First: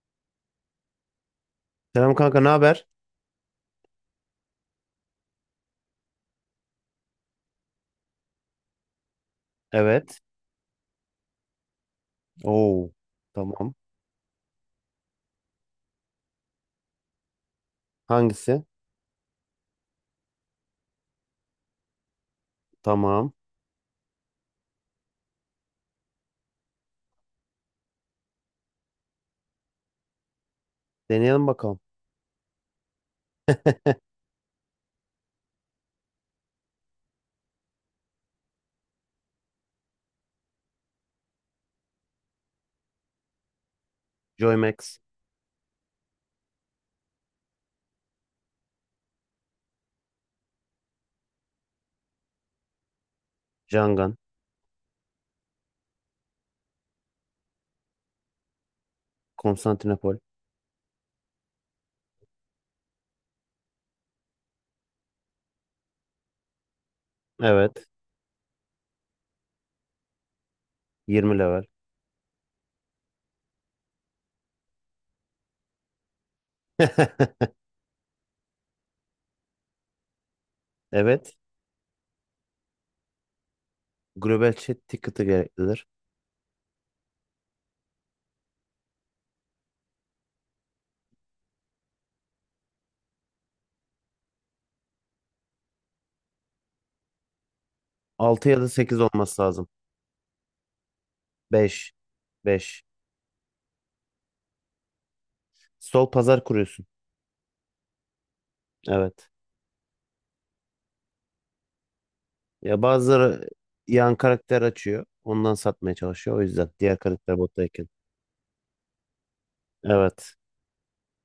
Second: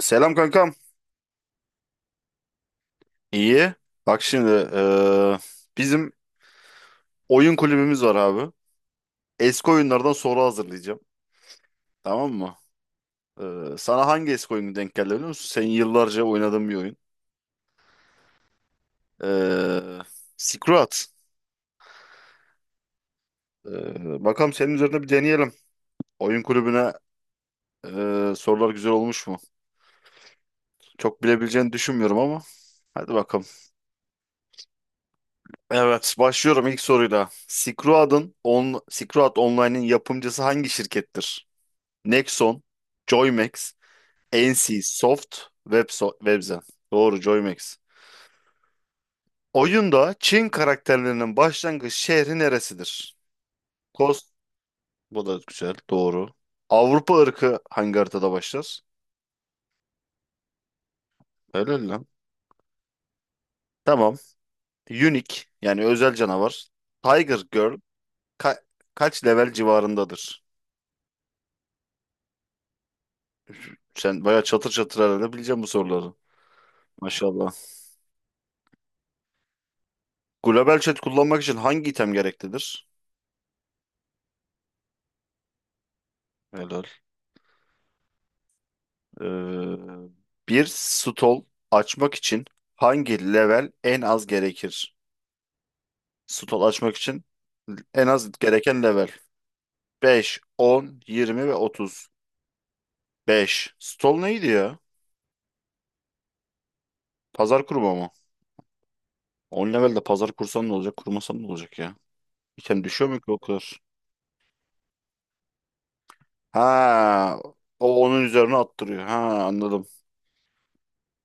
Selam kankam. Selam kanka, ne haber? İyi. Bak şimdi bizim oyun kulübümüz var abi. Eski oyunlardan Evet. soru hazırlayacağım. Tamam mı? Oo. Tamam. Sana hangi eski oyunu denk geldi biliyor musun? Senin yıllarca oynadığın bir oyun. Hangisi? Eee Silk Road. Tamam. Bakalım senin üzerinde bir deneyelim. Oyun kulübüne sorular güzel olmuş mu? Çok Deneyelim bilebileceğini bakalım. düşünmüyorum ama. Hadi bakalım. Evet, başlıyorum ilk soruyla. Silk Road Online'in yapımcısı hangi şirkettir? Nexon, Joymax, NC Joymax. Soft Webzen. Doğru, Joymax. Oyunda Çin karakterlerinin başlangıç şehri neresidir? Jangan. Kos, bu da güzel. Doğru. Avrupa ırkı hangi haritada başlar? Konstantinopol. Helal lan. Tamam. Unique yani özel canavar. Tiger Girl Evet. ka- kaç level civarındadır? 20 level. Sen bayağı çatır çatır herhalde bileceksin bu soruları. Maşallah. Global chat Evet. kullanmak için hangi item gereklidir? Global chat ticket'ı gereklidir. Helal. Ee, bir stol açmak için hangi level en az gerekir? Stol açmak için en az 6 ya da gereken sekiz level: olması lazım. 5, 10, 20 ve 5. 30. 5. Beş. Stol neydi ya? Sol pazar kuruyorsun. Pazar kurma mı? Evet. 10 levelde pazar kursan ne olacak? Kurmasan ne olacak ya? Ya Diken düşüyor mu ki o bazıları kadar? yan karakter açıyor. Ondan satmaya çalışıyor. O yüzden diğer Ha, karakter bottayken. o onun üzerine attırıyor. Ha, anladım. Evet.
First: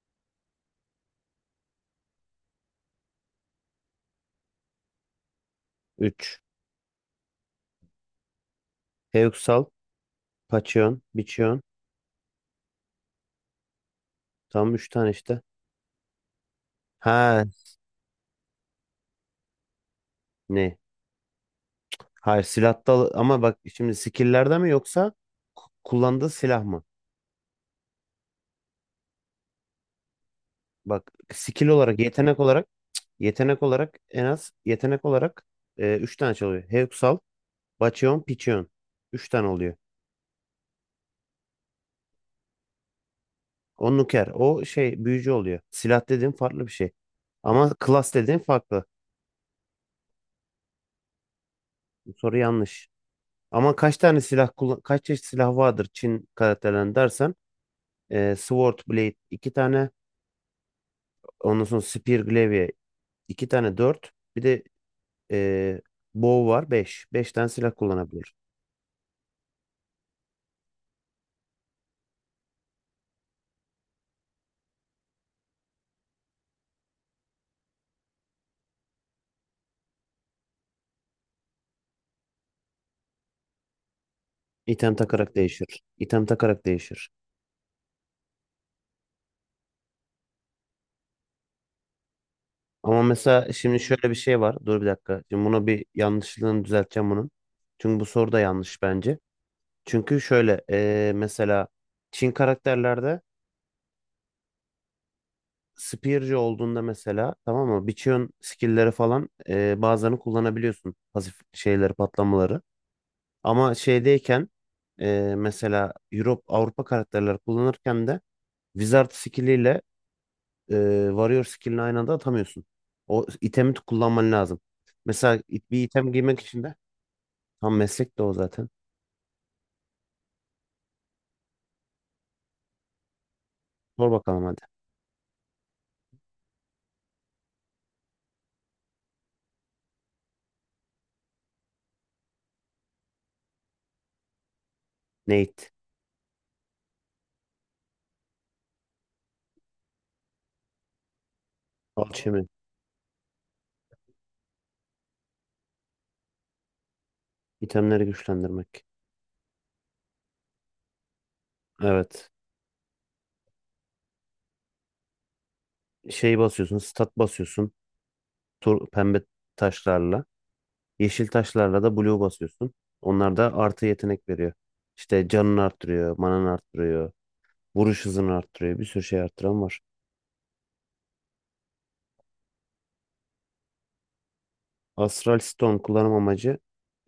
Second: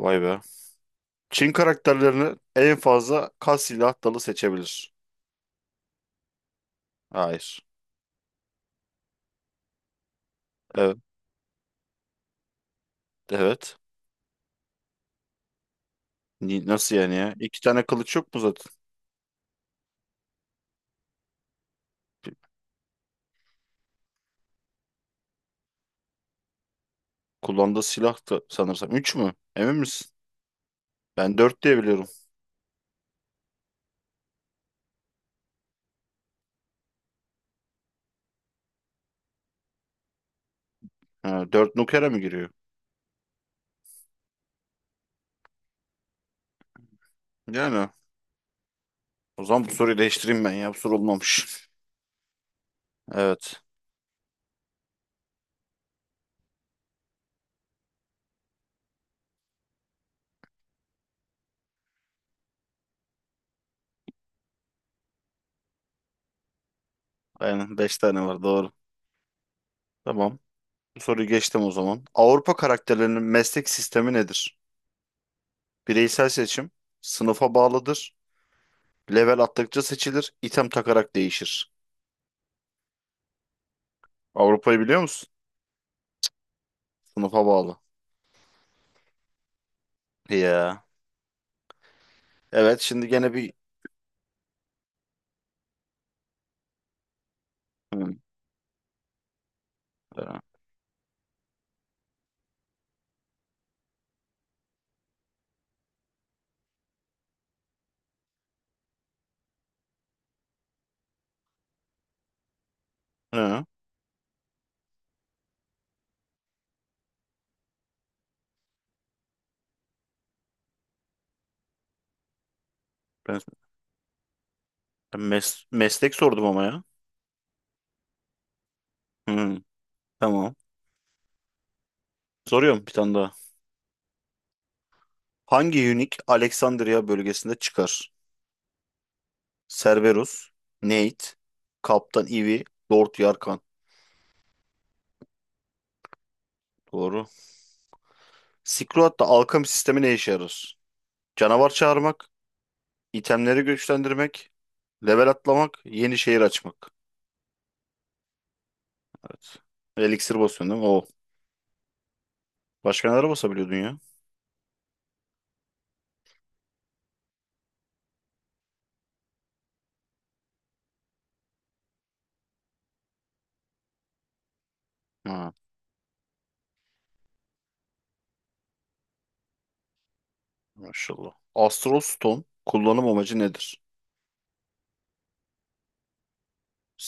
Vay be. Çin karakterlerini en fazla kaç silah dalı seçebilir? Üç. Hayır. Heuxal, Evet. Pachyon, Bichyon. Evet. Tam 3 tane işte. Nasıl yani ya? Ha, İki tane kılıç yok mu zaten? ne? Hayır, silahta ama bak şimdi skill'lerde mi yoksa kullandığı silah mı? Kullandığı silah da sanırsam. Üç mü? Emin misin? Bak, Ben dört skill diye olarak biliyorum. yetenek olarak en az yetenek olarak 3 tane çalıyor. Hexal, Baccheon, Pichon. Üç tane oluyor. Ha, dört nukere mı giriyor? O nuker. O şey büyücü oluyor. Silah dediğin farklı bir şey. Ama Yani. class dediğin farklı. O zaman bu soruyu değiştireyim ben ya. Bu soru olmamış. Bu soru yanlış. Evet. Ama kaç tane silah kullan, kaç çeşit silah vardır Çin karakterlerinde dersen Sword Blade 2 tane. Ondan sonra Spear Glaive iki tane, dört. Bir de e, Bow var, 5, 5 tane silah Aynen. Beş tane kullanabilir. var. Doğru. Tamam. Bu soruyu geçtim o zaman. Avrupa karakterlerinin meslek sistemi nedir? Bireysel seçim. Sınıfa bağlıdır. Level attıkça seçilir. İtem takarak değişir. Avrupa'yı İtem biliyor musun? takarak değişir. Sınıfa bağlı. Ya. Evet. Ama Şimdi gene bir... mesela şimdi şöyle bir şey var. Dur bir dakika. Şimdi buna bir yanlışlığını düzelteceğim bunun. Çünkü bu Hı. soru da yanlış bence. Çünkü şöyle, mesela Çin karakterlerde Spear'cı olduğunda mesela, tamam mı? Biçiyon skill'leri falan, bazılarını kullanabiliyorsun. Pasif şeyleri, patlamaları. Hı. Ama şeydeyken, mesela Europe Avrupa karakterleri kullanırken de Wizard skilliyle e, Warrior skillini aynı anda atamıyorsun. O Ben itemi kullanman lazım. Mesela bir item meslek giymek sordum için ama de ya. tam meslek de o zaten. Hmm, tamam. Soruyorum bir tane daha. Sor bakalım, hadi. Hangi Hunik Alexandria bölgesinde çıkar? Cerberus, Nate, Kaptan Ivy, Lord Yarkan. Nate. Doğru. Silkroad alkemi sistemi ne işe yarar? Canavar çağırmak, Alchemy. itemleri güçlendirmek, level atlamak, yeni şehir açmak. İtemleri güçlendirmek. Evet. Elixir basıyorsun değil mi? O. Evet. Başka neler basabiliyordun ya? Şey basıyorsun, stat basıyorsun. Tur, pembe taşlarla. Yeşil taşlarla da blue basıyorsun. Onlar da artı yetenek veriyor. İşte Ha, canını arttırıyor, mananı arttırıyor. Vuruş hızını arttırıyor. Bir sürü şey arttıran var. maşallah. Astral Stone kullanım amacı nedir? Astral Stone kullanım amacı,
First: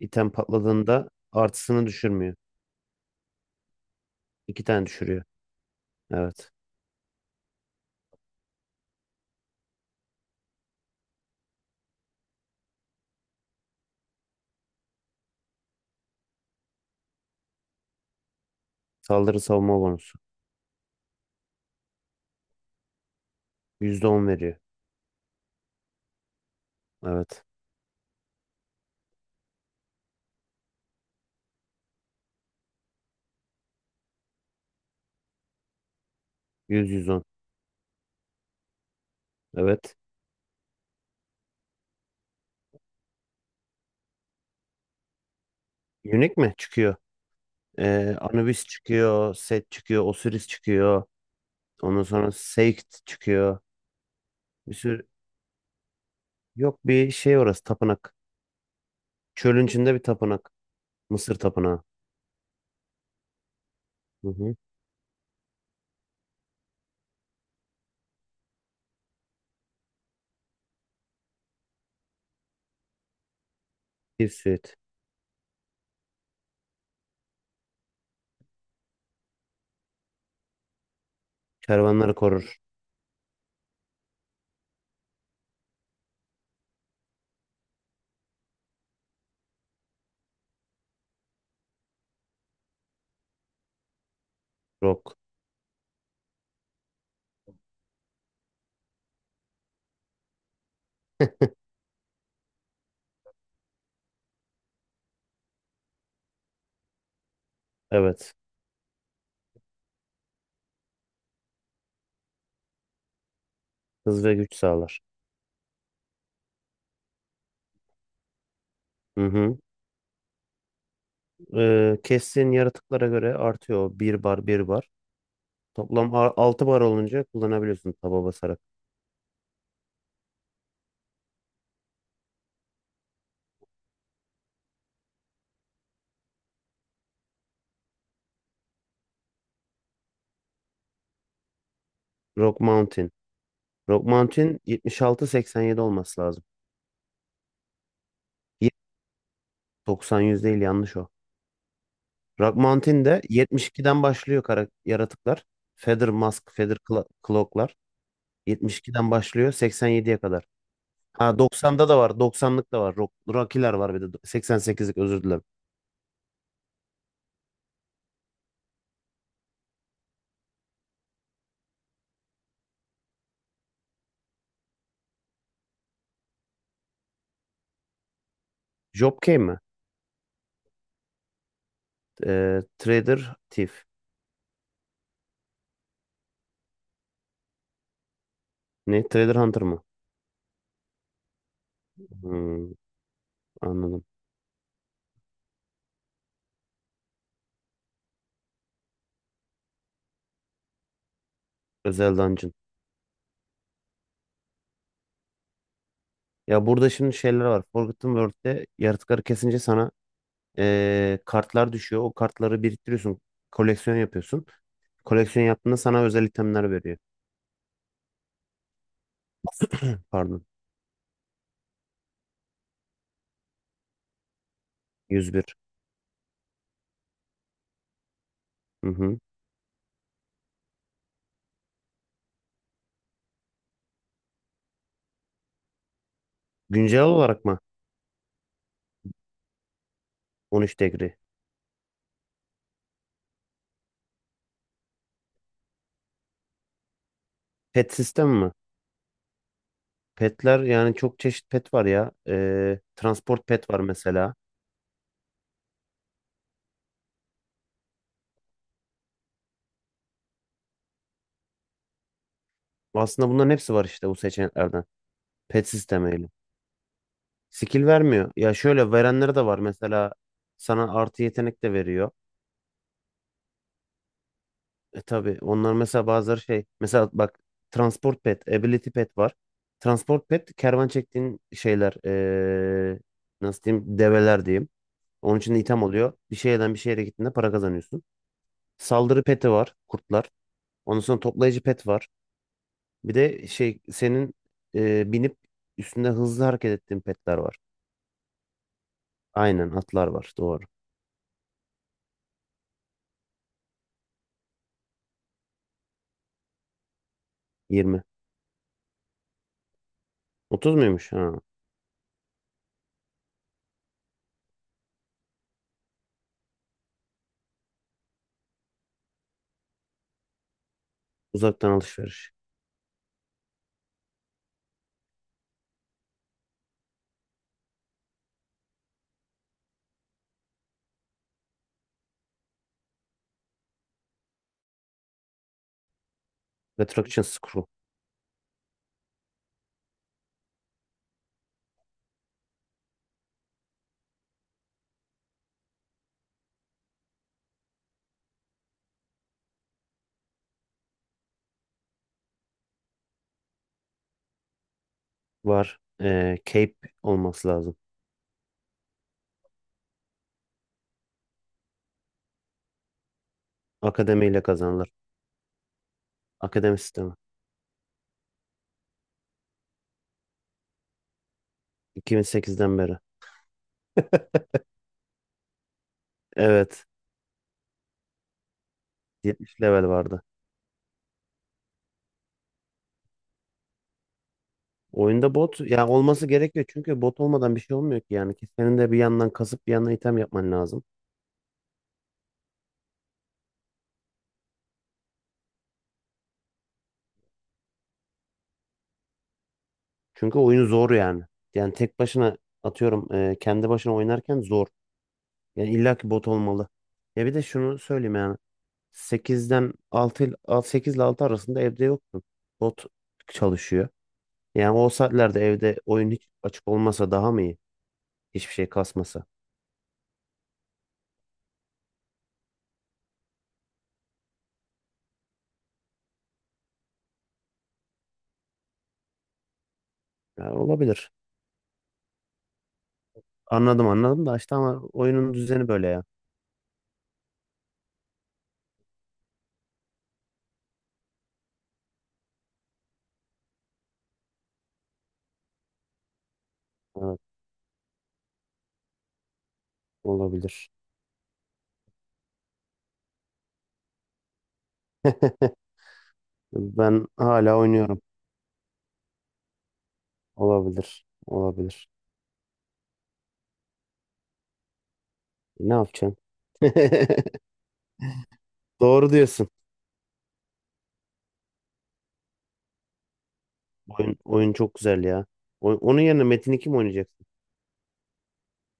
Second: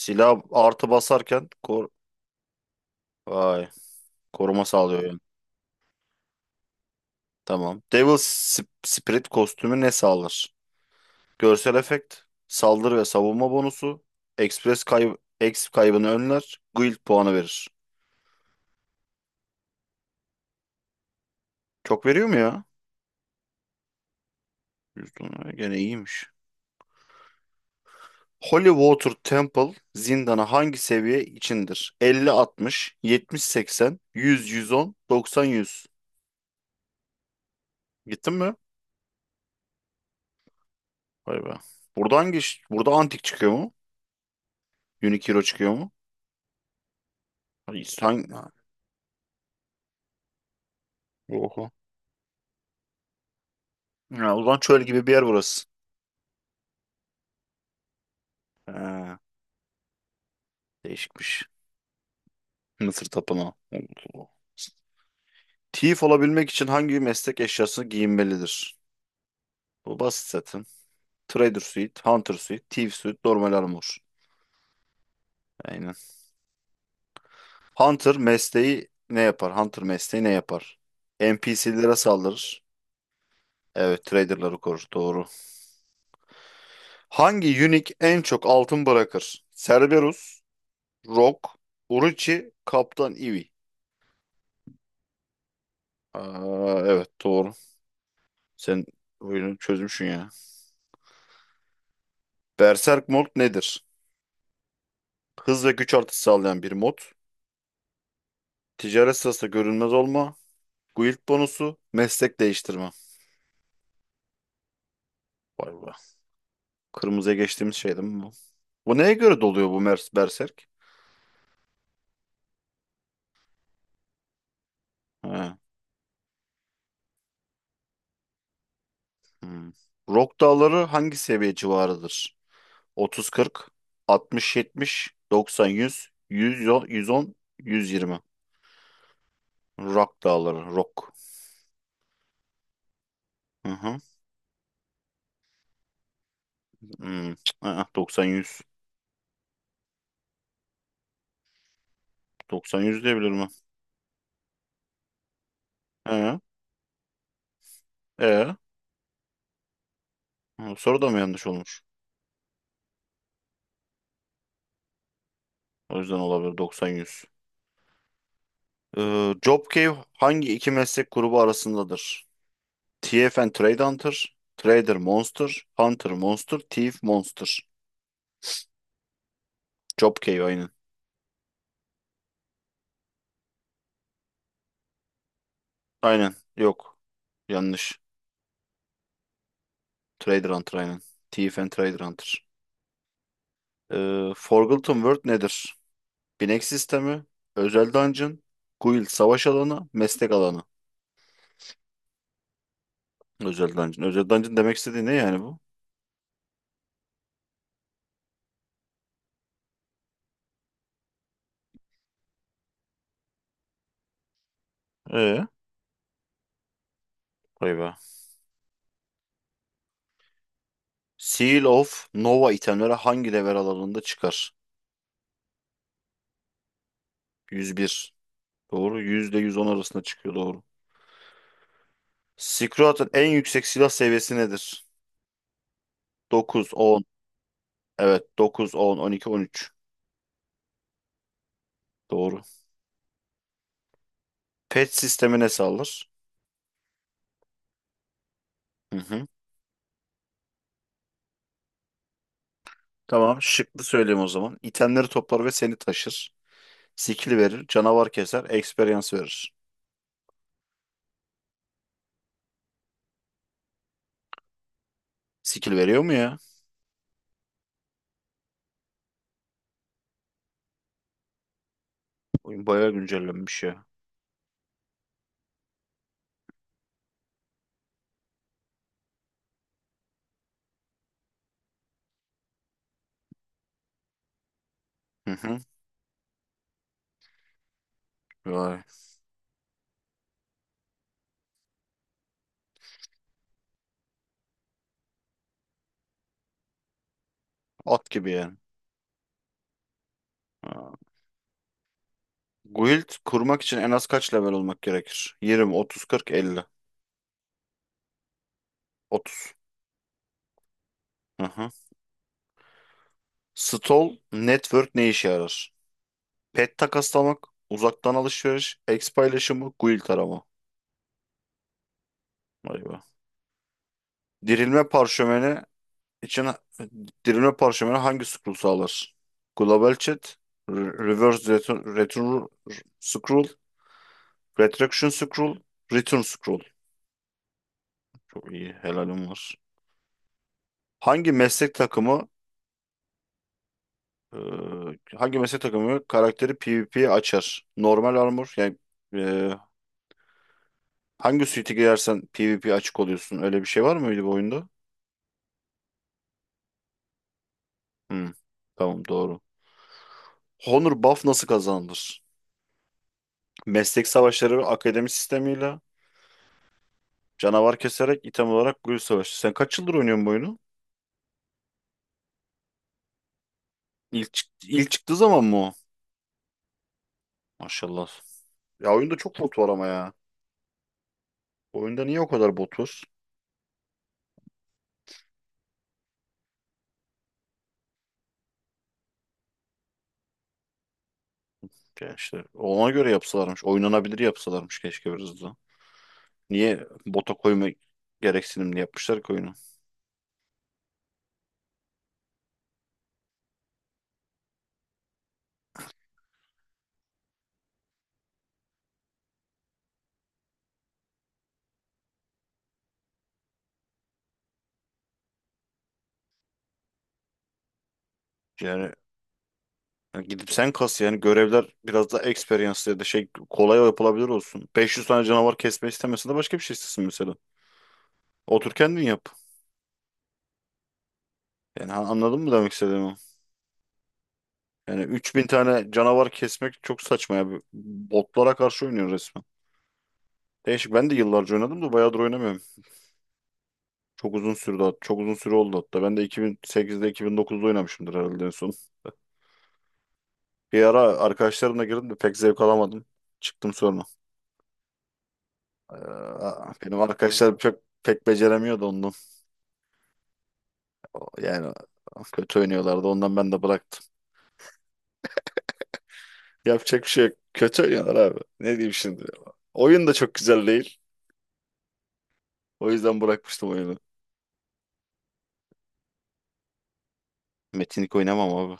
item artı patladığında basarken artısını kor... düşürmüyor. Vay. Koruma İki tane sağlıyor yani. düşürüyor. Evet. Tamam. Devil Spirit kostümü ne sağlar? Görsel efekt, saldırı ve savunma bonusu, Express kayb Exp kaybını önler, Guild puanı verir. Saldırı savunma bonusu. Çok veriyor mu ya? %10 veriyor. %10, gene iyiymiş. Evet. Holy Water Temple zindanı hangi seviye içindir? 50, 60, 70, 80, 100, 110, 90, 100. Yüz yüz on. Gittin mi? Evet. Vay be. Burada burada antik çıkıyor mu? Unique çıkıyor mu? Unique mi? Çıkıyor. Hayır. Hangi? Ha. Anubis çıkıyor. Set çıkıyor. Osiris çıkıyor. Oho. Ondan sonra Seikt çıkıyor. Ya, o zaman Bir çöl sürü... gibi bir yer burası. Yok, bir şey orası. Tapınak. Ha, Çölün içinde bir tapınak. Mısır değişikmiş. tapınağı. Mısır tapınağı. Allah. Hı hı. Thief olabilmek için hangi meslek eşyasını giyinmelidir? Bu basit zaten. Trader suit, hunter suit, thief suit, normal armor. Bir suit. Aynen. Hunter mesleği ne yapar? Hunter mesleği ne yapar? NPC'lere Kervanları korur. saldırır. Evet, traderları korur. Doğru. Hangi unique en çok altın bırakır? Cerberus, Rock, Uruchi, Kaptan Ivy. Rock. Aa, evet, doğru. Sen oyunu çözmüşsün ya. Berserk Mode nedir? Hız ve güç artışı sağlayan bir mod. Evet. Ticaret sırasında görünmez olma. Guild bonusu. Meslek değiştirme. Hız ve güç sağlar. Vay be. Kırmızıya geçtiğimiz şey değil mi bu? Bu neye Hı göre hı. doluyor bu Mers Berserk? Kestiğin yaratıklara göre artıyor. Bir bar, bir bar. He. Toplam 6 bar olunca kullanabiliyorsun taba basarak. Hmm. Rock dağları hangi seviye civarıdır? 30-40, 60-70, 90-100, 110, 120. Rock dağları. Rock. Rock Mountain. Hı hı. Rock Mountain 76-87 olması lazım. Hmm. Aa, 90-100. Ye- 90-100 değil, yanlış o. Rock 90-100 Mountain'de diyebilir mi? 72'den başlıyor kara yaratıklar. Feather He. Mask, Cloak'lar. E. 72'den başlıyor 87'ye kadar. Soru da mı Ha, yanlış olmuş? 90'da da var. 90'lık da var. Rock, Rocky'ler var bir de. 88'lik, özür dilerim. O yüzden olabilir 90-100. Job Cave hangi iki meslek grubu arasındadır? Thief and Trade Hunter, Trader Monster, Hunter Monster, Thief Monster. Job Kane mi? Job Cave aynen. Trader Thief. Aynen. Yok. Yanlış. Ne? Trader Hunter mı? Trader Hunter aynen. Thief and Trader Hunter. Hmm. Anladım. Forgotten World nedir? Binek sistemi, özel dungeon, guild savaş alanı, meslek alanı. Özel dungeon. Özel dungeon. Özel dungeon demek istediği ne yani bu? Ya burada şimdi şeyler var. Forgotten World'de yaratıkları kesince sana kartlar düşüyor. O kartları biriktiriyorsun. Koleksiyon yapıyorsun. Ee, Koleksiyon yaptığında sana özel itemler veriyor. vay be. Pardon. Seal of Nova itemleri hangi level alanında çıkar? 101. 101. Hı Doğru. hı. %110 arasında çıkıyor doğru. Squat'ın en yüksek silah seviyesi nedir? Dokuz, Güncel 10. olarak mı? Evet, dokuz, 10, 12, 13. 13 degri. Doğru. Pet sistemi ne sağlar? Pet sistem mi? Hı hı. Petler yani çok çeşit pet var ya. Tamam. Transport pet var Şıklı söyleyeyim o mesela. zaman. İtemleri toplar ve seni taşır. Skill verir. Canavar keser. Experience verir. Aslında bunların hepsi var işte bu seçeneklerden. Pet Skill veriyor mu sistemiyle. ya? Skill vermiyor. Ya şöyle verenleri de var. Mesela sana artı yetenek de veriyor. Oyun bayağı güncellenmiş ya. E tabii, onlar mesela bazıları şey, mesela bak, transport pet, ability pet var. Transport pet kervan çektiğin şeyler, nasıl diyeyim, develer diyeyim. Hı Onun için de hı. item oluyor. Bir şeyden bir şehre gittiğinde para kazanıyorsun. Vay. Saldırı peti var, kurtlar. Ondan sonra toplayıcı pet var. Bir de şey, senin binip üstünde hızlı hareket ettiğin petler var. At gibi yani. Aynen, atlar var, doğru. Ha. Guild kurmak için en az kaç level olmak gerekir? 20, 30, 40, 50. 20. 30. 30 muymuş? Ha. Stol network ne işe yarar? Pet takaslamak, uzaktan alışveriş, X paylaşımı, guild arama. Uzaktan alışveriş. Vay be. Dirilme parşömeni için dirilme parşömeni hangi scroll sağlar? Global chat, reverse return, return scroll, retraction scroll, return scroll. Retraction screw Çok iyi, helalim var. Hangi meslek takımı e, hangi meslek takımı karakteri PvP'ye açar? Normal armor yani e, hangi suite'e girersen PvP açık oluyorsun. Öyle bir şey var mıydı bu oyunda? var. Cape olması lazım. Hmm, tamam, doğru. Honor buff nasıl kazanılır? Meslek Akademiyle savaşları ve kazanılır. akademi sistemiyle Akademi sistemi. canavar keserek item olarak gül savaşı. Sen kaç yıldır oynuyorsun bu oyunu? 2008'den beri. İlk çıktığı zaman mı o? Evet. Maşallah. Ya, oyunda çok bot 70 var ama level ya. vardı. Oyunda niye o kadar bot var? Oyunda bot ya olması gerekiyor, çünkü bot olmadan bir şey olmuyor ki yani. Ki senin de bir yandan kasıp bir yandan item yapman lazım. Ya işte ona göre yapsalarmış. Oynanabilir yapsalarmış keşke biraz da. Niye bota koyma gereksinimli yapmışlar ki oyunu? Çünkü oyun zor yani. Yani tek başına atıyorum, kendi başına oynarken zor. Yani illa ki bot olmalı. Ya bir de şunu söyleyeyim yani, 8'den 6 ile 8 ile 6 arasında evde yoksun. Bot çalışıyor. Yani o saatlerde evde oyun hiç açık olmasa daha mı iyi? Hiçbir şey Yani kasmasa. yani gidip sen kas yani görevler biraz daha experience ya da şey kolay yapılabilir olsun. 500 tane canavar kesme istemiyorsan de başka bir şey istesin mesela. Otur kendin yap. Ya olabilir. Yani anladın mı demek istediğimi? Anladım, anladım da işte ama Yani oyunun 3.000 düzeni böyle tane ya. canavar kesmek çok saçma ya. Botlara karşı oynuyor resmen. Değişik. Ben de yıllarca oynadım da bayağıdır oynamıyorum. Çok uzun süre oldu hatta. Ben de 2008'de Evet, 2009'da oynamışımdır herhalde en son. olabilir. Bir ara arkadaşlarımla girdim de pek zevk alamadım. Çıktım sonra. Ee, benim Ben hala arkadaşlar pek oynuyorum. pek beceremiyordu ondan. Olabilir. Yani Olabilir. kötü oynuyorlardı ondan ben de bıraktım. E, ne yapacaksın? Yapacak bir şey yok. Kötü oynuyorlar abi. Ne diyeyim Doğru şimdi? diyorsun. Oyun da çok güzel değil. O yüzden bırakmıştım oyunu. Oyun, oyun çok güzel ya. Onun yerine Metin 2 mi oynayacaksın? Metinlik oynamam abi.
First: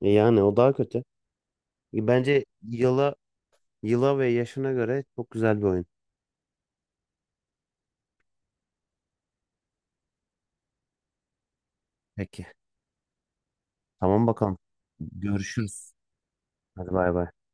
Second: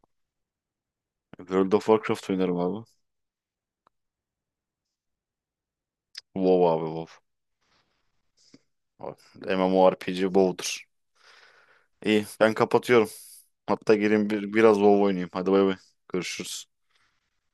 E yani, o daha kötü. World of E, Warcraft bence oynarım abi. Yıla ve yaşına göre çok güzel bir oyun. WoW abi WoW. MMO MMORPG WoW'dur. İyi, Peki. ben kapatıyorum. Hatta Tamam gelin bakalım. biraz WoW oynayayım. Hadi bay bay. Görüşürüz. Görüşürüz. Hadi bay bay.